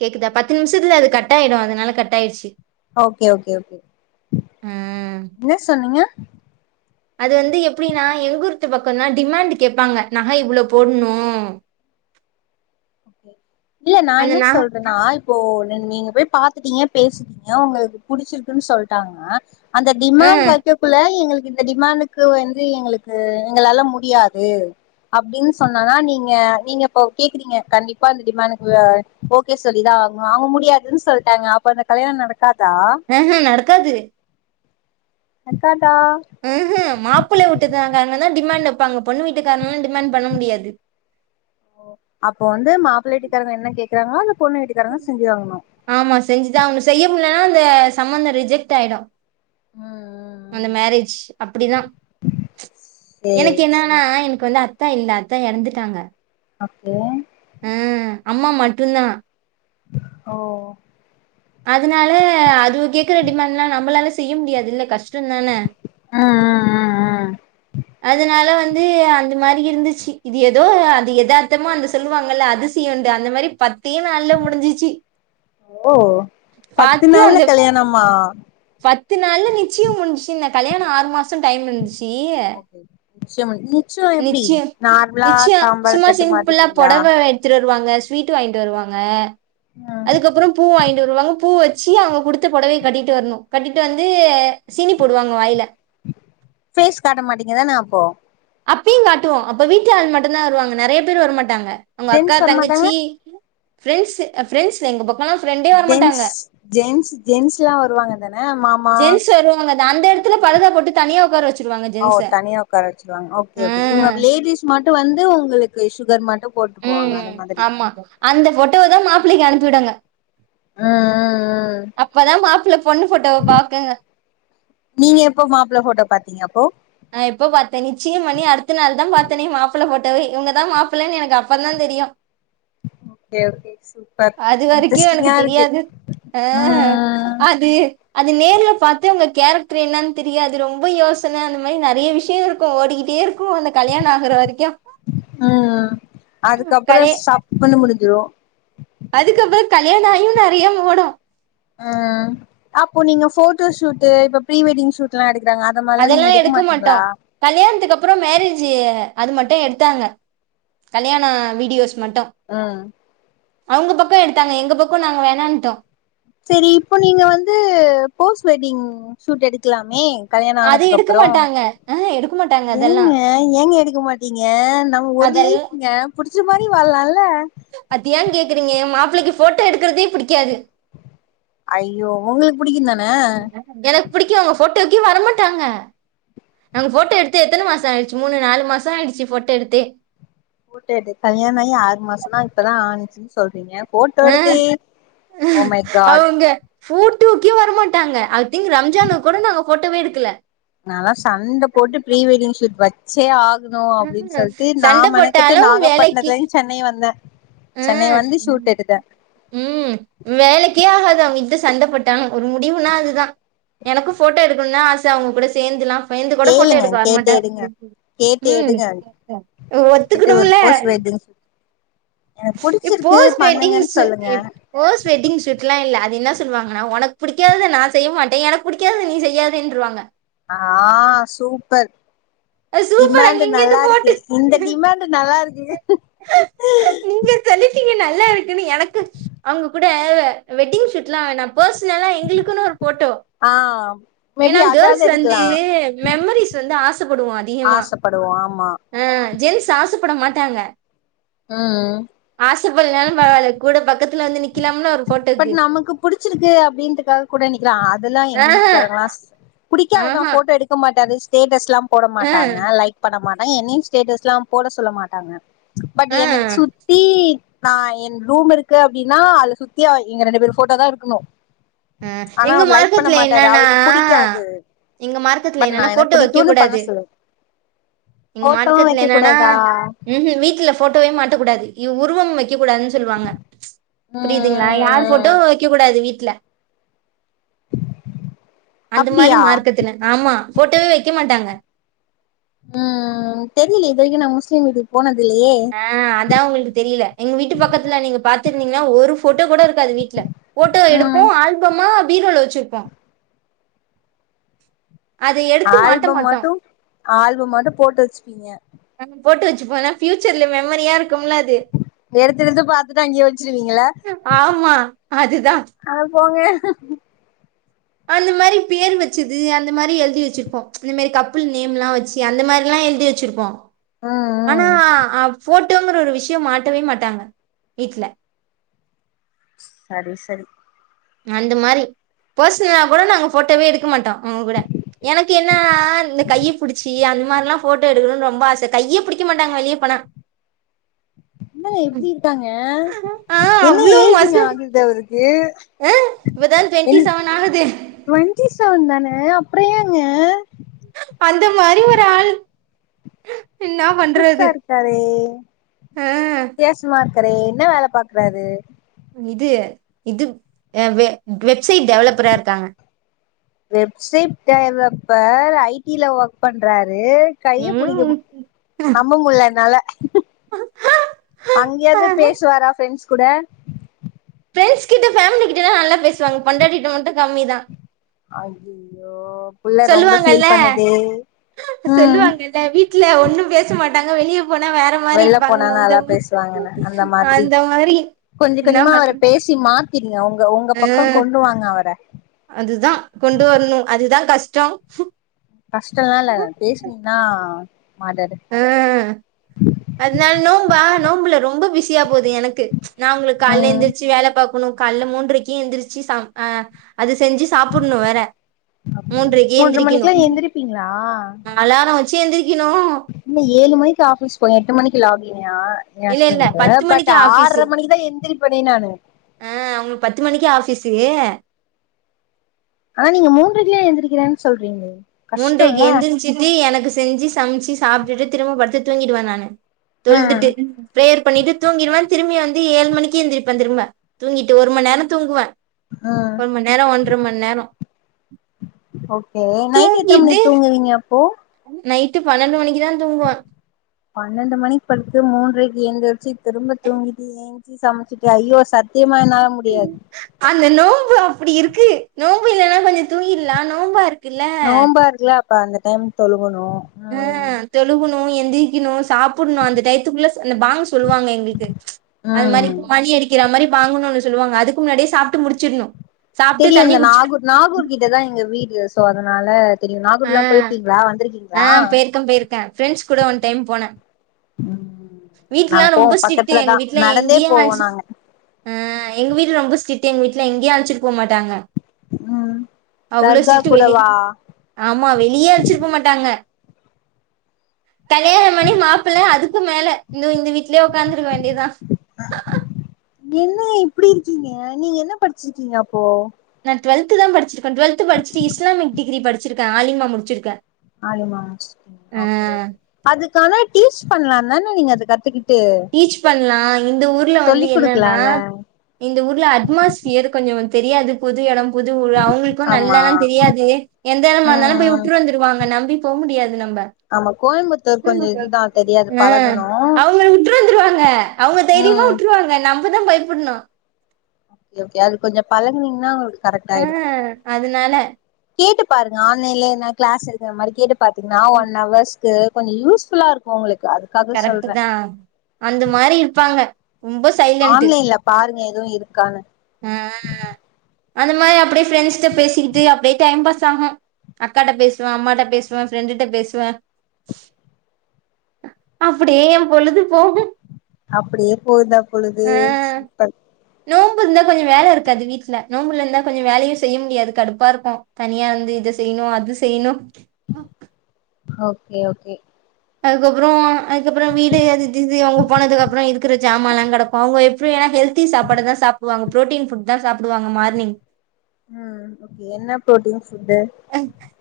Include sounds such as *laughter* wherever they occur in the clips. கேக்குதா பத்து நிம்சத்துல அது கட்டாய்டு அதனால கட்டாய்ட்ச்சு ஓகே ஓகே ஓகே ஆ இன்ன சொன்னீங்க அது வந்து எப்டினா எங்கூர்து பக்கொன்னா டிமாண்டு கேப்பாங்க நக இவ்ளோ போட்னோ ஓகே இல்ல நா அந்த என்ன ந சொல்றனா இப்போ நீங்க போய் பாத்துட்டீங்க பேசிட்டீங்க உங்களுக்கு புடிச்சிருக்குன் சொல்ட்டாங்க அந்த ஆ டிமாண் வைக்கக்குள்ள எங்களுக் இந்த டிமாண்டுக்கு வந்து எங்களுக்கு எங்களாலா முடியாது அப்டின் சொன்னனா நீங்க நீங்க இப்போ கேக்குறீங்க கண்டிப் பா அந்த டிமாண்டுக்கு அ ஓகே சொல்லிதா ஆக்ணு அவ முடியாதுன் சொல்ட்டாங்க அப்ப அந்த கல்யாண நட அ அ நடக்காது *unintelligible* ம் ம் மாப்புள்ள வூட்டுகாங்கன்கன்னா டிமாண்ட் வெப்பாங்க பொண்ணு வீட்டுக்காரன்ல்லா டிமாண் பண்ண முடியாது புள்ள வீட்டுக்காறங்க என்ன கேக்குறாங்ளோ அத *inaudible* ஆமா செஞ்சுதா அவனு செய்ய முல்லனா அந்த சம்மந்த ரிஜெக்ட் ஆய்டோ ம் ம் அந்த ம் மேரேஜ் அப்பிடிதா எனக்கு சேரி சேரி என்னன்னா எனக்கு வந்து அ த்த இல்ல அத்த எறந்துட்டாங்க ஓகே அ அம்மா மட்டுந்தா ஓ அதனால அதுவு கேக்க ரெடி பண்லா நம்பளால செய்ய முடியாது இல்ல கஷ் டோந்தான ம் ம் ம் ம் அதனால வந் து அந்த மாரி இருந்துச்சி இது எதோ அது எதார்த்தமோ அந்த சொல்வாங்கல்ல அதிசிய உண்டு அந்த மாரி பத் தே நாள்ல முடிஞ்சீச்சி ஓ பத்து நாள்ல அந்த கல்யாணமா பத்து நாள்ல நிச்சியோ முஞ்சிச்சி கல்யாணோ ஆறு மாசோ டைம் இருந்துச் ஓகே நிச்சயம் நிச்சயம் எப்டி நிச்சியோ நார்மலா நிச்சியோ தாம்பாள சும்மா தட்டு சிம்பில்லா மாட்டிப்பீங்களா பொட வ எட்த்துட் வருவாங்க ஸ்வீட்டு வாய்ன்ட்டு வருவாங்க ம் அதுக்கப்புறோ பூ வாங்கின் பூ வெச்சி அவுங்க குடுத்த பொடவை கட்டிட்டு வர்ணு கட்டிட்டு வந்து சீனி போடுவாங்க வாயில பேஸ் காட்ட மாட்டீங்கதான அப்போ அப்பியு காட்டுவோ அப்போ வீட்டு ஆள் மட்டுந்தா வருவாங்க நெறைய பேரு வரமாட்டாங்க உங்க அக்கா ஜென்ஸ் வரமாட்டாங்க தங்கச்சி ஃப்ரெண்ஸு அ ஃப்ரெண்ஸ் எங்க பக் அப்பலா ஃப்ரெண்டே வர மாட்டாங்க ஜென்ஸ் ஜென்ஸ் ஜென்ஸ்லா வருவாங்க தான மாமா ஜென்ஸ் வருவாங்க அந்த அந்தெடத் துல பரதா போட்டு தனியா உக்கார வெச் ஓ தனியா உக்கார வெச்சிருவாங் ஓகே ஓகே இவுங்க அப் லேடிஸ் மட்டு வந்து உங்குளுக்கு சுகர் மட் டு போட்டு போவாங்க அது மாதிரி டுந்தா மாப்ளைக்கு அனுப்பி விடாங்க அ அ அ அ மாப்பிள்ளை பொண்ணு போட்டோவை பாக்குங்க நீங்க எப்போ மாப்ள்ள போட்டோ பாத் நீ அப்போ நா எப்போ பா்த்தே நிச்சயம் பண்ணி அடுத்த நாள் தா பாத்தே நெ மாப்பிள போட்டவே இவங்கதா மாப்பிள எனக்கு அப்ப தா தெரியு ஓகே ஓகே சூப்பர் அது வரைக்கு எனக்கு இன்ட்ரெஸ்டிங்கா இருக்கு தெரியாது ஆ ம் அது அது நேரல பார்த்த உங்க கேரக்டர் என்னனு தெரியா அது ரொம்ப யோசன அந்த மாரி நிறைய விஷய இருக்கு ஓடிக்கிட்டே இருக்கு அந்த கல்யாணோ ஆகுற வரைக்கு உம் அதுக்கப்புற கலே சாப்பண்ணு முடிஞ் யோ கல்யாண ஆகியு நிறைய ஓடு ஆ அப்போ நீங்க போட்டோஷூட் இப்ப ப்ரீ வெட்டிங் ஷூட் எல்லா எ அதெல்லா எடுக்க மாட்டோ கல்யாணத்துக்கு அப்புறம் மேரேஜ் அது மட்டு எடுத்தாங்க கல்யாண வீடியோஸ் மட்டு ம் அவங்க பக்கம் எடுத்தாங்க எங்க பக்கம் நாங்க வேணான்னுட்டோ சரி இப்போ நீங்க வந்து போஸ்ட் வெட்டிங் ஷூட் எடுக்கலாமே கல்யாண அது ஆனதுக்கு எடுக்க அப்புறம்ங்கங்க மாட்டாங்க ஆ எடுக்க மாட்டாங்க அதெல்லா எங்க எங்க எடு மாட்டீங்க நம்ம ஒரு அதெல் லைஃப்ங்க புடிச்ச மாதிரி வாழ்லா அது ஏ கேக்குறீங்க மாப்பிளைைக்கு போட்டோ எடுக்கறதே பிடிக்காது ஐயோ உங்களுக்கு புடிக்கு தான எனக்கு பிடிக்கு உங்க போட் டோக்கே வரமாட்டாங்க நாங்க போட்டோ எடுத்து எத்தன மாச ஆயிடுச்சு மூணு நாலு மாசம் ஆயிடுச்சு போட்டோ எடுத்தே போடோ எடு கல்யாண ஆகி ஆறு மாசம் தா இப்பதா ஆணிச்சுன்னு சொல்றீங்க போட்டோ அ எடுத்தே ஓ மை காட் அவங்க ஊட்டு கே வர மாட்டாங்க அது திங்க் ரம்ஜான் கூட நாங்க போட்டோவே எடுக்கல நா எல்லா சண்ட போட்டு ப்ரீ வெட்டிங் ஷூட் வச்சே ஆ ணு அப்டின்னு ம் சொல்லிட்டு நா சண்ட மெனக்கெட்டு போட்டாலு நாகப்பட்டினத்துலிருந்து சென்னை வந்த ஆ உம் வேலைக்கே ஆகாது அவங்க இத் சண்டப்போட்டாங்க ஒரு முடிவுனா அதுதா எனக்கு ஃபோட்டோ எடுக்கணும்னா ஆச அவங்க கூட சேந்தெலா பயந்து கூட ஃபோட்டோ கேளுங்க எடுக்க கேட்டு வரமாட்ட எடுங்க கேட்டு உம் எடுங்க கேட்டு ஒரு ஒத்துக்கணுமில்ல போஸ்ட் வெட்டிங் ஷூட் எனக்கு எ புடிச்சிருக்கு போஸ்ட் வெட்டிங் பண்ணுங்கன்னு சூ சொல்லுங்க எ போஸ்ட் வெட்டிங் சூட்ல்லா இல்ல அது என்ன சொல்லுவாங்கன்னா உனக்கு பிடிக்காதது நா செய்ய மாட்டே எனக்கு பிடிக்காதது நீ செய்யாதன்றவாங்க ஆ சூப்பர் அது சூப்பர் அங்க டிமாண்டு் இங்கேந்து நல்லா போட்டு இருக்கே இந்த டிமாண்டு நல்லா இருக்கு நீங்க சொல்லீட்டீங்க நல்லா இருக்குன்னு எனக்கு அவங்க கூட அவ வெட்டிங் ஷூட் எல்லா வேணா பர்சனல்லா எங்களுக்குன்னு ஒரு ஃபோட்டோ ஆ மேபி ஏன்னா அதாவது கேர்ள்ஸ் வந்து எடுக்கலா மெமரிஸ் வந்து ஆச ப்படுவோ அதிகமா ஆசப்படுவோ ஆமா ஆ ஜென்ஸ் ஆசப்பட மாட்டாங்க ம் *unintelligible* பரவால கூட பக்கத்துல வந்து நி பட் நமக்கு புடிச்சிருக்கு அப்டின்றதுக்காக கூட நிக்கலா அதெல்லா எங்க ஆஹா வீட்டுக்காரங்களா புடிக்கதுதா ஆஹா ஃபோட்டோ எடுக்க மாட்டாரு ஸ்டேட்டஸ் எல்லா போட ஆ மாட்டாங்க லைக் பண்ண மாட்டாங்க என்னையு ஸ்டேட்டஸ் எல்லா போட சொல்ல மாட்டாங்க பட் ஆ என் சுத்தி நா எ ரூம் இருக்கு அப்டின்னா அதல சுத் தியா எங்க ரெண்டு பேர் ஃபோட்டோ தா இருக்கணு அ ஆனா எங்க அவர் லைக் பண்ண மார்க்கத்துல மாட்டாரு என்னன்னா அவருக்கு புடிக்காது எங்க மார்க்கதுல பட் நா என்னன்னா எனக்கு ஃபோட்டோ வெக்க புடிக்கும்னு பண்ண கூடாது சொல்லுவ எங்க போட்டோவு மாட்டுக்கத்துல வைக்க என்னன்னா கூடாதா உம் ம் வீட்டுல ஃபோட்டோவே மாட்டக் கூடாது உருவம் வெக்க கூடாதுன்னு சொல்லுவாங்க ம் ம் புரியுதுங்களா யார் ம் போட்டோவு வெக்க கூடாது வீட்டுல அந்த மாரி அப்டியா மார்க்கத்துல ஆமா ஃபோட்டோவே வெய்க்க மாட்டாங்க ம் தெரியலலே இது வரைக்கு நா முஸ்லீம் வீட்டுக்கு போனது இல்லையே ஆ அதா ஒங்ளுக்கு தெரியல எங்க வீட்டு பக்கத்துல நீங்க பாத்துருந்தீங்கன்னா ஒரு ஃபோட்டோ கூட இருக்காது வீட்ல ஃபோட்டோ ம் எடுப்போ ஆல்பமா பீரோல வெச்சிருப்போ எடுத்து மாட்ட ஆல்பம் மாட்டோ மட்டு ஆல்பம் மட்டு போட்டு வச்சுப்பீங்க ஃபோட்டு வெச்சுபோ எல்லா ஃப்யூச்சர்ல மெமரியா இருக்கும்ல அது எடுத்தெடுத்து பாத்துட்டு அங்கயே வச்சிருவீங்ள ஆமா அதுதா போங்க அந்த மாரி பேர் வச்சது அந்த மாரி எழுதி வச்சிர்ப்போ இந்த மாரி கப்பில் நேம்லா வச்சி அந்த மாரிலா எழுதி வச்சிர்ப்போ ம் ஆனா ம் அ போட் டோங்கற ஒரு விஷயம் மாட்டவே மாட்டாங்க வீட்ல சரி சரி அந்த மாரி பர்சனலா கூட நாங்க ஃபோட்டோவே எடுக்க மாட்டோ அவங்க கூட எனக்கு ஏனா இந்த கைய புடிச்சி அந்த மாரிலா ஃபோட்டோ எடுக்கணுனு ரொம்ப ஆச கையே புடிக்க மாட்டாங்க வெளிய போனா என்னங்க இப்டி இருக்காங்க ஆ என்ன அவ்ளோ மோச ஏஜிங்க ஆகுது அவுரு க்கு ஆ இப்பதா ஏ டுவெண்ட்டி ன் செவன் ஆகுது டுவென்டி செவன் தானே அப்றோ ஏங்க அந்த மாரி ஒரு ஆள் என்னா புதுசா பண்றது இருக்காரே ஆ வித்தியாசமா இருக்காரு என்னா வேல பாக்குறாரு இது இது அ வே வெப்சைட் டெவ்லப்பரா இருக்காங்க இப்ப ஐ டி ல ஒர்க் பண்றாரு கைய புடிக்க ம் நம்ப முடில என்னால அங்கயாது பேசுவாரா ஃப்ரெண்ட்ஸ் குட பிரெண்ட்ஸ் கிட்ட ஃபேமிலிகிட்டலா நல்லா பேசுவாங்க பொண்டாட்டிட்ட மட்டு கம்மி தா அய்யயோ சொல்லுவாங்கல ம் சொல்லுவாங்கல வீட்ல ஒன்னு பேச மாட்டாங்க வெளிய போனா வேற மாரி வெளில போனா இருப்பாங்கள அந்த நல்லா பேசுவாங்கன்னு அந்த மாதிரி அந்த மாரி கொஞ்ச கொஞ்சமா அவர பேசி மாத் அஹ் அதுதா கொண்டு வரனு அதுதா கஷ்டோ கஷ்டோலா இல்ல பேஸ்னீங்னா மாறாது ஆ அதனால நோம்பா நோம்புல ரொம்ப பிஸியா போது எனக்கு நா ஒங்ளுக்கு கால்ல ம் எந்துர்ச்சு வேல பாக் னு கால்ல மூன்றைக்கு எந்திரிச்சி சம் அ அது செஞ்சி சாப்புனு வேற மூன்றைக்கே மூன்ற எந்திரிக்கனு மணிக்குலா எந்திரிப்பீங்களா அலாரோ வச்சி எந்திரிக்கனு அப்டினா ஏ ஹஸ்பண்டு பட் ஆர்ற ஆஃபீஸு மணிக்குதா எந்திரிப்பனே நானு ஆ அவங்களுக்கு பத்து மணிக்கே ஆபிஸு ஆனா நீங்க மூன்றைக்குலா எந்திரிக்கிறேன்னு சொல்றீங்ளே மூன்றைக்கு எந்திரிச்சிட்டு எனக்கு செஞ்சி சமச்சி சாப்டுட்டு திரும்பப்படுத்து தூங்கிடுவே நானு ம் தொல்துட்டு பிரேயர் பண்ணிட்டு தூங்கிடுவே திரும்பி வந்து ஏழு மணிக்கு எந்திரிப்பே திரும்ப தூங்கிட்டு ஒரு மண் நேரோ தூங்குவே ம் ஒரு மண் நேரோ ஒன்ற மண் நேரோ ஓகே நைட் எத்தன தூங்கிட்டு மணிக்கு தூங்குவீங்க அப்போ நைட்டு பன்னெண்டு மணிக்கு தா தூங்குவோ பன்னெண்டு மணி படுத்து மூன்றைக்கு எந்துருச்சி திரும்ப தூங்கிட்டு ஏஞ்சி சமச்சிட்டு ஐயோ சத் அந்த நோம்பு அப்டி இருக்கு நோம் பு இல்லன்னா கொஞ்சோ தூங்கிர்லா நோம்பா இருக் நோம்பா இருக்குல அப்ப அந்த டைம் தொழுகனு ஹ தொழுகுனு எந்திரிக்குனு சாப்பிடணும் அந்த டயத்துக்குள்ள அந்த பாங்க் சொல்லுவாங்க எங்களுக்கு அது மாதிரி ம் மணி அடிக்கிற மாதிரி பாங்குணும்னு சொல்லுவாங்க அதுக்கு முன்னாடியே சாப்பிட்டு முடிச்சிடணும் தெரியும் இந்த நாகூர் நாகூர் கிட்டதான் எங்க வீடு சோ அதனால தெரியும் நாகூர் ஆ எல்லாம் போயிருக்கீங்களா வந்திருக்கீங்களா ஆ போயிருக்கே போயிருக்கே ஃப்ரெண்ட்ஸ் ம் நாங்க வீட்லயெலாம் போவோ ரொம்ப ஸ்ட்ரிக்ட் எங்க பக்கத்துலதா வீட்டுல நடந்தே எங்கேயும் போவோ ஆச்சு நாங்க ஆஹ் எங்க வீட்டுல ரொம்ப ஸ்டரிக்ட் எங்க வீட்ல எங்கயும் அழச்சிட்டு போக மாட்டாங்க ம் அவ்வளோ தர்கா ஸ்ட்ரிக்டு வெளிய கூடவா ஆமா வெளியே வெச்சுக்க மாட்டாங்க கல்யாணம் பண்ணி மாப்பிள்ள அதுக்கு மேல இன்னும் இந்த வீட்லயே உக்காந்துருக்க வேண்டியதான் என்ன இப்படி இருக்கீங்க நீங்க என்ன படிச்சிருக்கீங்க அப்போ நா டுவெல்த் தான் படிச்சிருக்கேன் டுவெல்த் படிச்சிட்டு இஸ்லாமிக் டிகிரி படிச்சிருக்கேன் ஆலிமா முடிச்சிருக்கேன் ஆலிமா முடிச்சிருக்கீங்களா ஓகே அதுக்கு ஆனா டீச் பன்லாம் தான அதக் கத்து டீச் பண்ணலாம் இந்த ஊர்ல வந்து சொல்லி் என்னன்னா குடுக்கலால இந்த ஊர்ல அட்மாஸ்பியர் கொஞ்சம் தெரியாது புது இடம் புது ஊர்ல ஆமா அவுங்களுக்கும்நல்லா தெரியாது எந்த இடமா ம் இருந்தாலும் போய் ம் விட்டு வந்துருவாங்க நம்பி போக முடியாது நம்ம ஆமா கோயம்புத்தூர் கொஞ்சோ இதுதா தெரியாது ஹ பழகணு அவங்கள விட்டு வந்துருவாங்க அவங்க தைரியமா ம் விட்டுருவாங்க நம்மதான் பயப்படணும் எப்படியாவது கொஞ்சம் பழகுனீங்கன்னா கரெக்ட் ஆயிடு ஆஹ் அதனால கேட்டு பாருங்க ஆன்லைன்ல என்ன கிளாஸ் இருக்கிற மாதிரி கேட்டு பாத்தீங்கன்னா ஒன் ஹவர்ஸ் கொஞ்சம் யூஸ்ஃபுல்லா இருக்கும் உங்களுக்கு அதுக்காக கரெக்ட் சொல்றே தான் அந்த மாதிரி இருப்பாங்க ரொம்ப சைலன்ட் ஆன்லைன்ல பாருங்க எதுவு இருக்கான்னு ஆஹ் அந்த மாதிரி அப்படியே ஃப்ரண்ட்ஸிட்ட பேசிக்கிட்டு அப்படியே டைம் பாஸ் ஆகும் அக்காட்ட பேசுவேன் அம்மாட்ட பேசுவேன் ஃப்ரெண்டுட்ட பேசுவேன் அப்டியே என் பொழுது போகும் அப்டியே போவுதா பொழுது ஆ நோம்பு இருந்தா கொஞ்ச வேல இருக்காது வீட்டுல நோன்ம்புல இருந்தா கொஞ்ச வேலையும் செய்ய முடியாது கடுப்பா இருக்கும் தனியா இருந்து இது இது செய்ணு அது செய்ணு ஓகே ஓகே அதுக்கப்பறோம் அதுக்கப்பறோ வீடு அவங்க போனதுக்கு அப்புறம் இருக்கிற சாமான்லெலா கடக்கு அவங்க எப்டி ஏன்னா ஹெல்தி சாப்பாடு தான் சாப்பிடுவாங்க பரோட்டின் ஃபுட் தான் சாப்டுவாங்க மார்னிங் ம் ஓகே என்ன ஃபுட்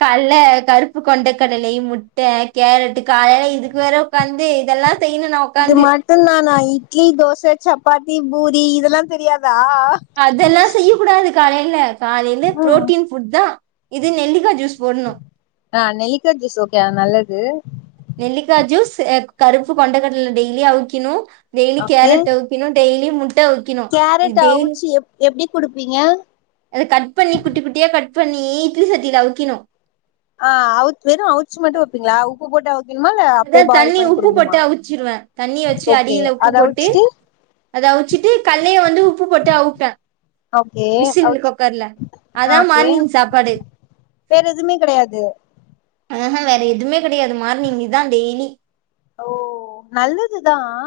கால்ல கருப்பு கொண்டைக்கடலை முட்டை கேரட் இது காலையில இதுக்கு வேற உக்காந்து இதெல்லாம் செய்யணு நான் இது உக்காந்து மட்டுந்தானா தோச சப்பாத்தி இட்லி பூரி இதெல்லா தெரியாது அதெல்லாம் செய்ய கூடாது காலையில காலையில ம் புரோட்டீன் ஃபுட் தான் இது நெல்லிக்கா ஜூஸ் போடணு ஆ நெல்லிக்கா ஜூஸ் ஓகே நல்லது நெல்லிக்கா ஜூஸ் கருப்பு கொண்ட கடல டெய்லி அவிக்கணு டெய்லி ஓகே கேரட் அவிக்கணு டெய்லி முஜ் கேரட் அவுச்சு எப்டி குடுப்பீங்க அத கட் பண்ணி குட்டி குட்டியா கட் பண்ணி இட்லி சட்டில அவிக்கணு வெறும் அவுச்சு மட்டும் வெப்பீங்களா உப்பு போட்டு அவிக்கணுமா இல்ல அப்பயே அதான் பாயில் தண்ணி பண்ணி உப்பு குடுக்கணுமா போட்டு அவுச்சிருவேன் தண்ணி வெச்சு ஓகே அடியில உப்பு அத போட்டு அவுச்சுட்டு அத அவுச்சிட்டு கல்லைய வந்து உப்பு போட்டு அவுச்பே ஓகே விசில் அவுச் குக்கர்ல ஆ அதான் ஓகே மார்னிங் சாப்பாடு வேற எதுவுமே கிடையாது ஆ ஹா வேற எதுவுமே கிடையாது மார்னிங் இதான் டெய்லி ஓ நல்லதுதான்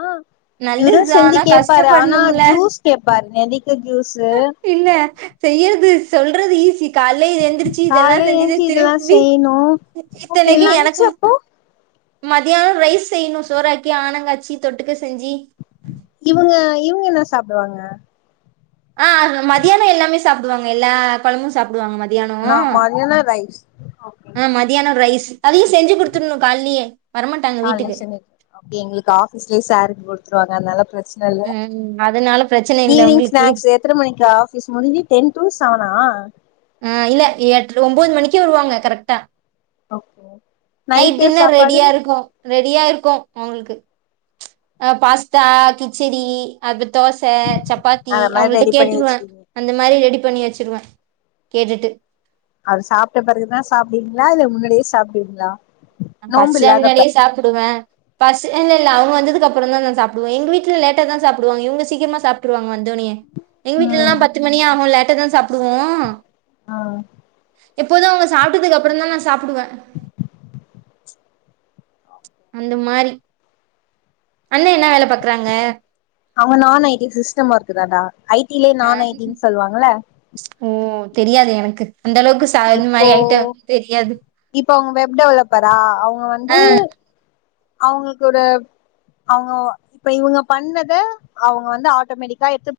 இவரு நல்லதுதா செஞ்சு ஆனா கேப்பாரு ஆனா கஷ்டப்படணும்ல ஜூஸ் கேப்பாரு நெல்லிக்க ஜூஸு இல்ல செய்யறது சொல்றது ஈஸி கால்லே இது எந்திரிச்சு இதெல்லா கால்ல செஞ்சுட்டு ஏஞ்சி இதெல்லா திருப்பி செய்யணு ஓகே இத்தனைக்கு லன்ச் எனக்கும் அப்போ மத்யான ரைஸ் செய்யணு சோறாக்கி ஆனங்காச்சி தொட்டுக்க செஞ்சு இவுங்க இவுங்க என்ன சாப்டுவாங்க ஆ மதியானோ எல்லாமே சாப்டுவாங்க எல்லா கொழம்பு சாப்டுவாங்க மத்யானோ நா மதியானோ ரைஸ் ஓகே அதையு செஞ்சு குடுத்துடணு காலலியே காலலயே செஞ்சு குடுக்கணு அப்டி எங்களுக்கு ஆபீஸ்லயே ஸாலட் குடுத்துருவாங்க அதனால பிரச் சன இல்ல ம் அதனால பிரச்சன இல்ல ஈவினிங் உங்களுக்கு ஸ்நாக்ஸ் எத்தன மணிக்கு ஆஃபிஸ் முடிஞ்சு டென் டு செவனா ஆ இல்ல எட்ர ஒம்போது மணிக்கு வருவாங்க கரெக்டா ஓகே நைட் நைட்டு டின்னர் சாப்பாடு ரெடியா இருக்கு ரெடியா இருக்கு அவுங்குளுக்கு பாஸ்தா கிச்சடி அது தோச சப்பாத்தி அந்த மாரி அவங்கள்ட்ட ரெடி பண்ணி கேட்ருவ வச்சுக்கீங்க அந்த மாரி ரெடி பண்ணி வச்சிருவ கேட்டுட்டு வேல முன்னாடியே சாப்டுவிங்ளா நா பசிச்சா இருந்தாலே சாப்பிடுவே பசு இல்லல்ல அவுங்க வந்ததுக்கப்பறந்தா நா சாப்டுவ எங்க வீட்ட லேட்டாதா சாப்டுவாங்க இவுங்க சீக்கிரமா சாப்ட்ருவாங்க வந்தோனயே எங் வீட்லல்லா பத்து மணி ஆகு லேட்டா தா சாப் ஆ எப்போது அவங்க சாப்ட்டதுக்கு அப்பறந்தா நா சாப்டுவே அந்த மாரி அண்ணா என்ன வேலை பாக்குறாங்க அவங்க நான் ஐ டி சிஸ்டம் ஒர்க் தான்டா ஐ டி லயே நான் ஐ டி னு சொல்வாங்கல்ல ஓ தெரியாது எனக்கு அந்த அளவுக்கு ச இது இப்போ மாரி என்ட்ட தெரியாது இப்ப அவங்க வெப் டெவலெப்பரா அவுங்க வந்து ஆ அவுங்க கூட அவங்க இப்ப இவுங்க பண்ணத அவங்க வந்து ஆட்டோமேட்டிக்கா எடுத்து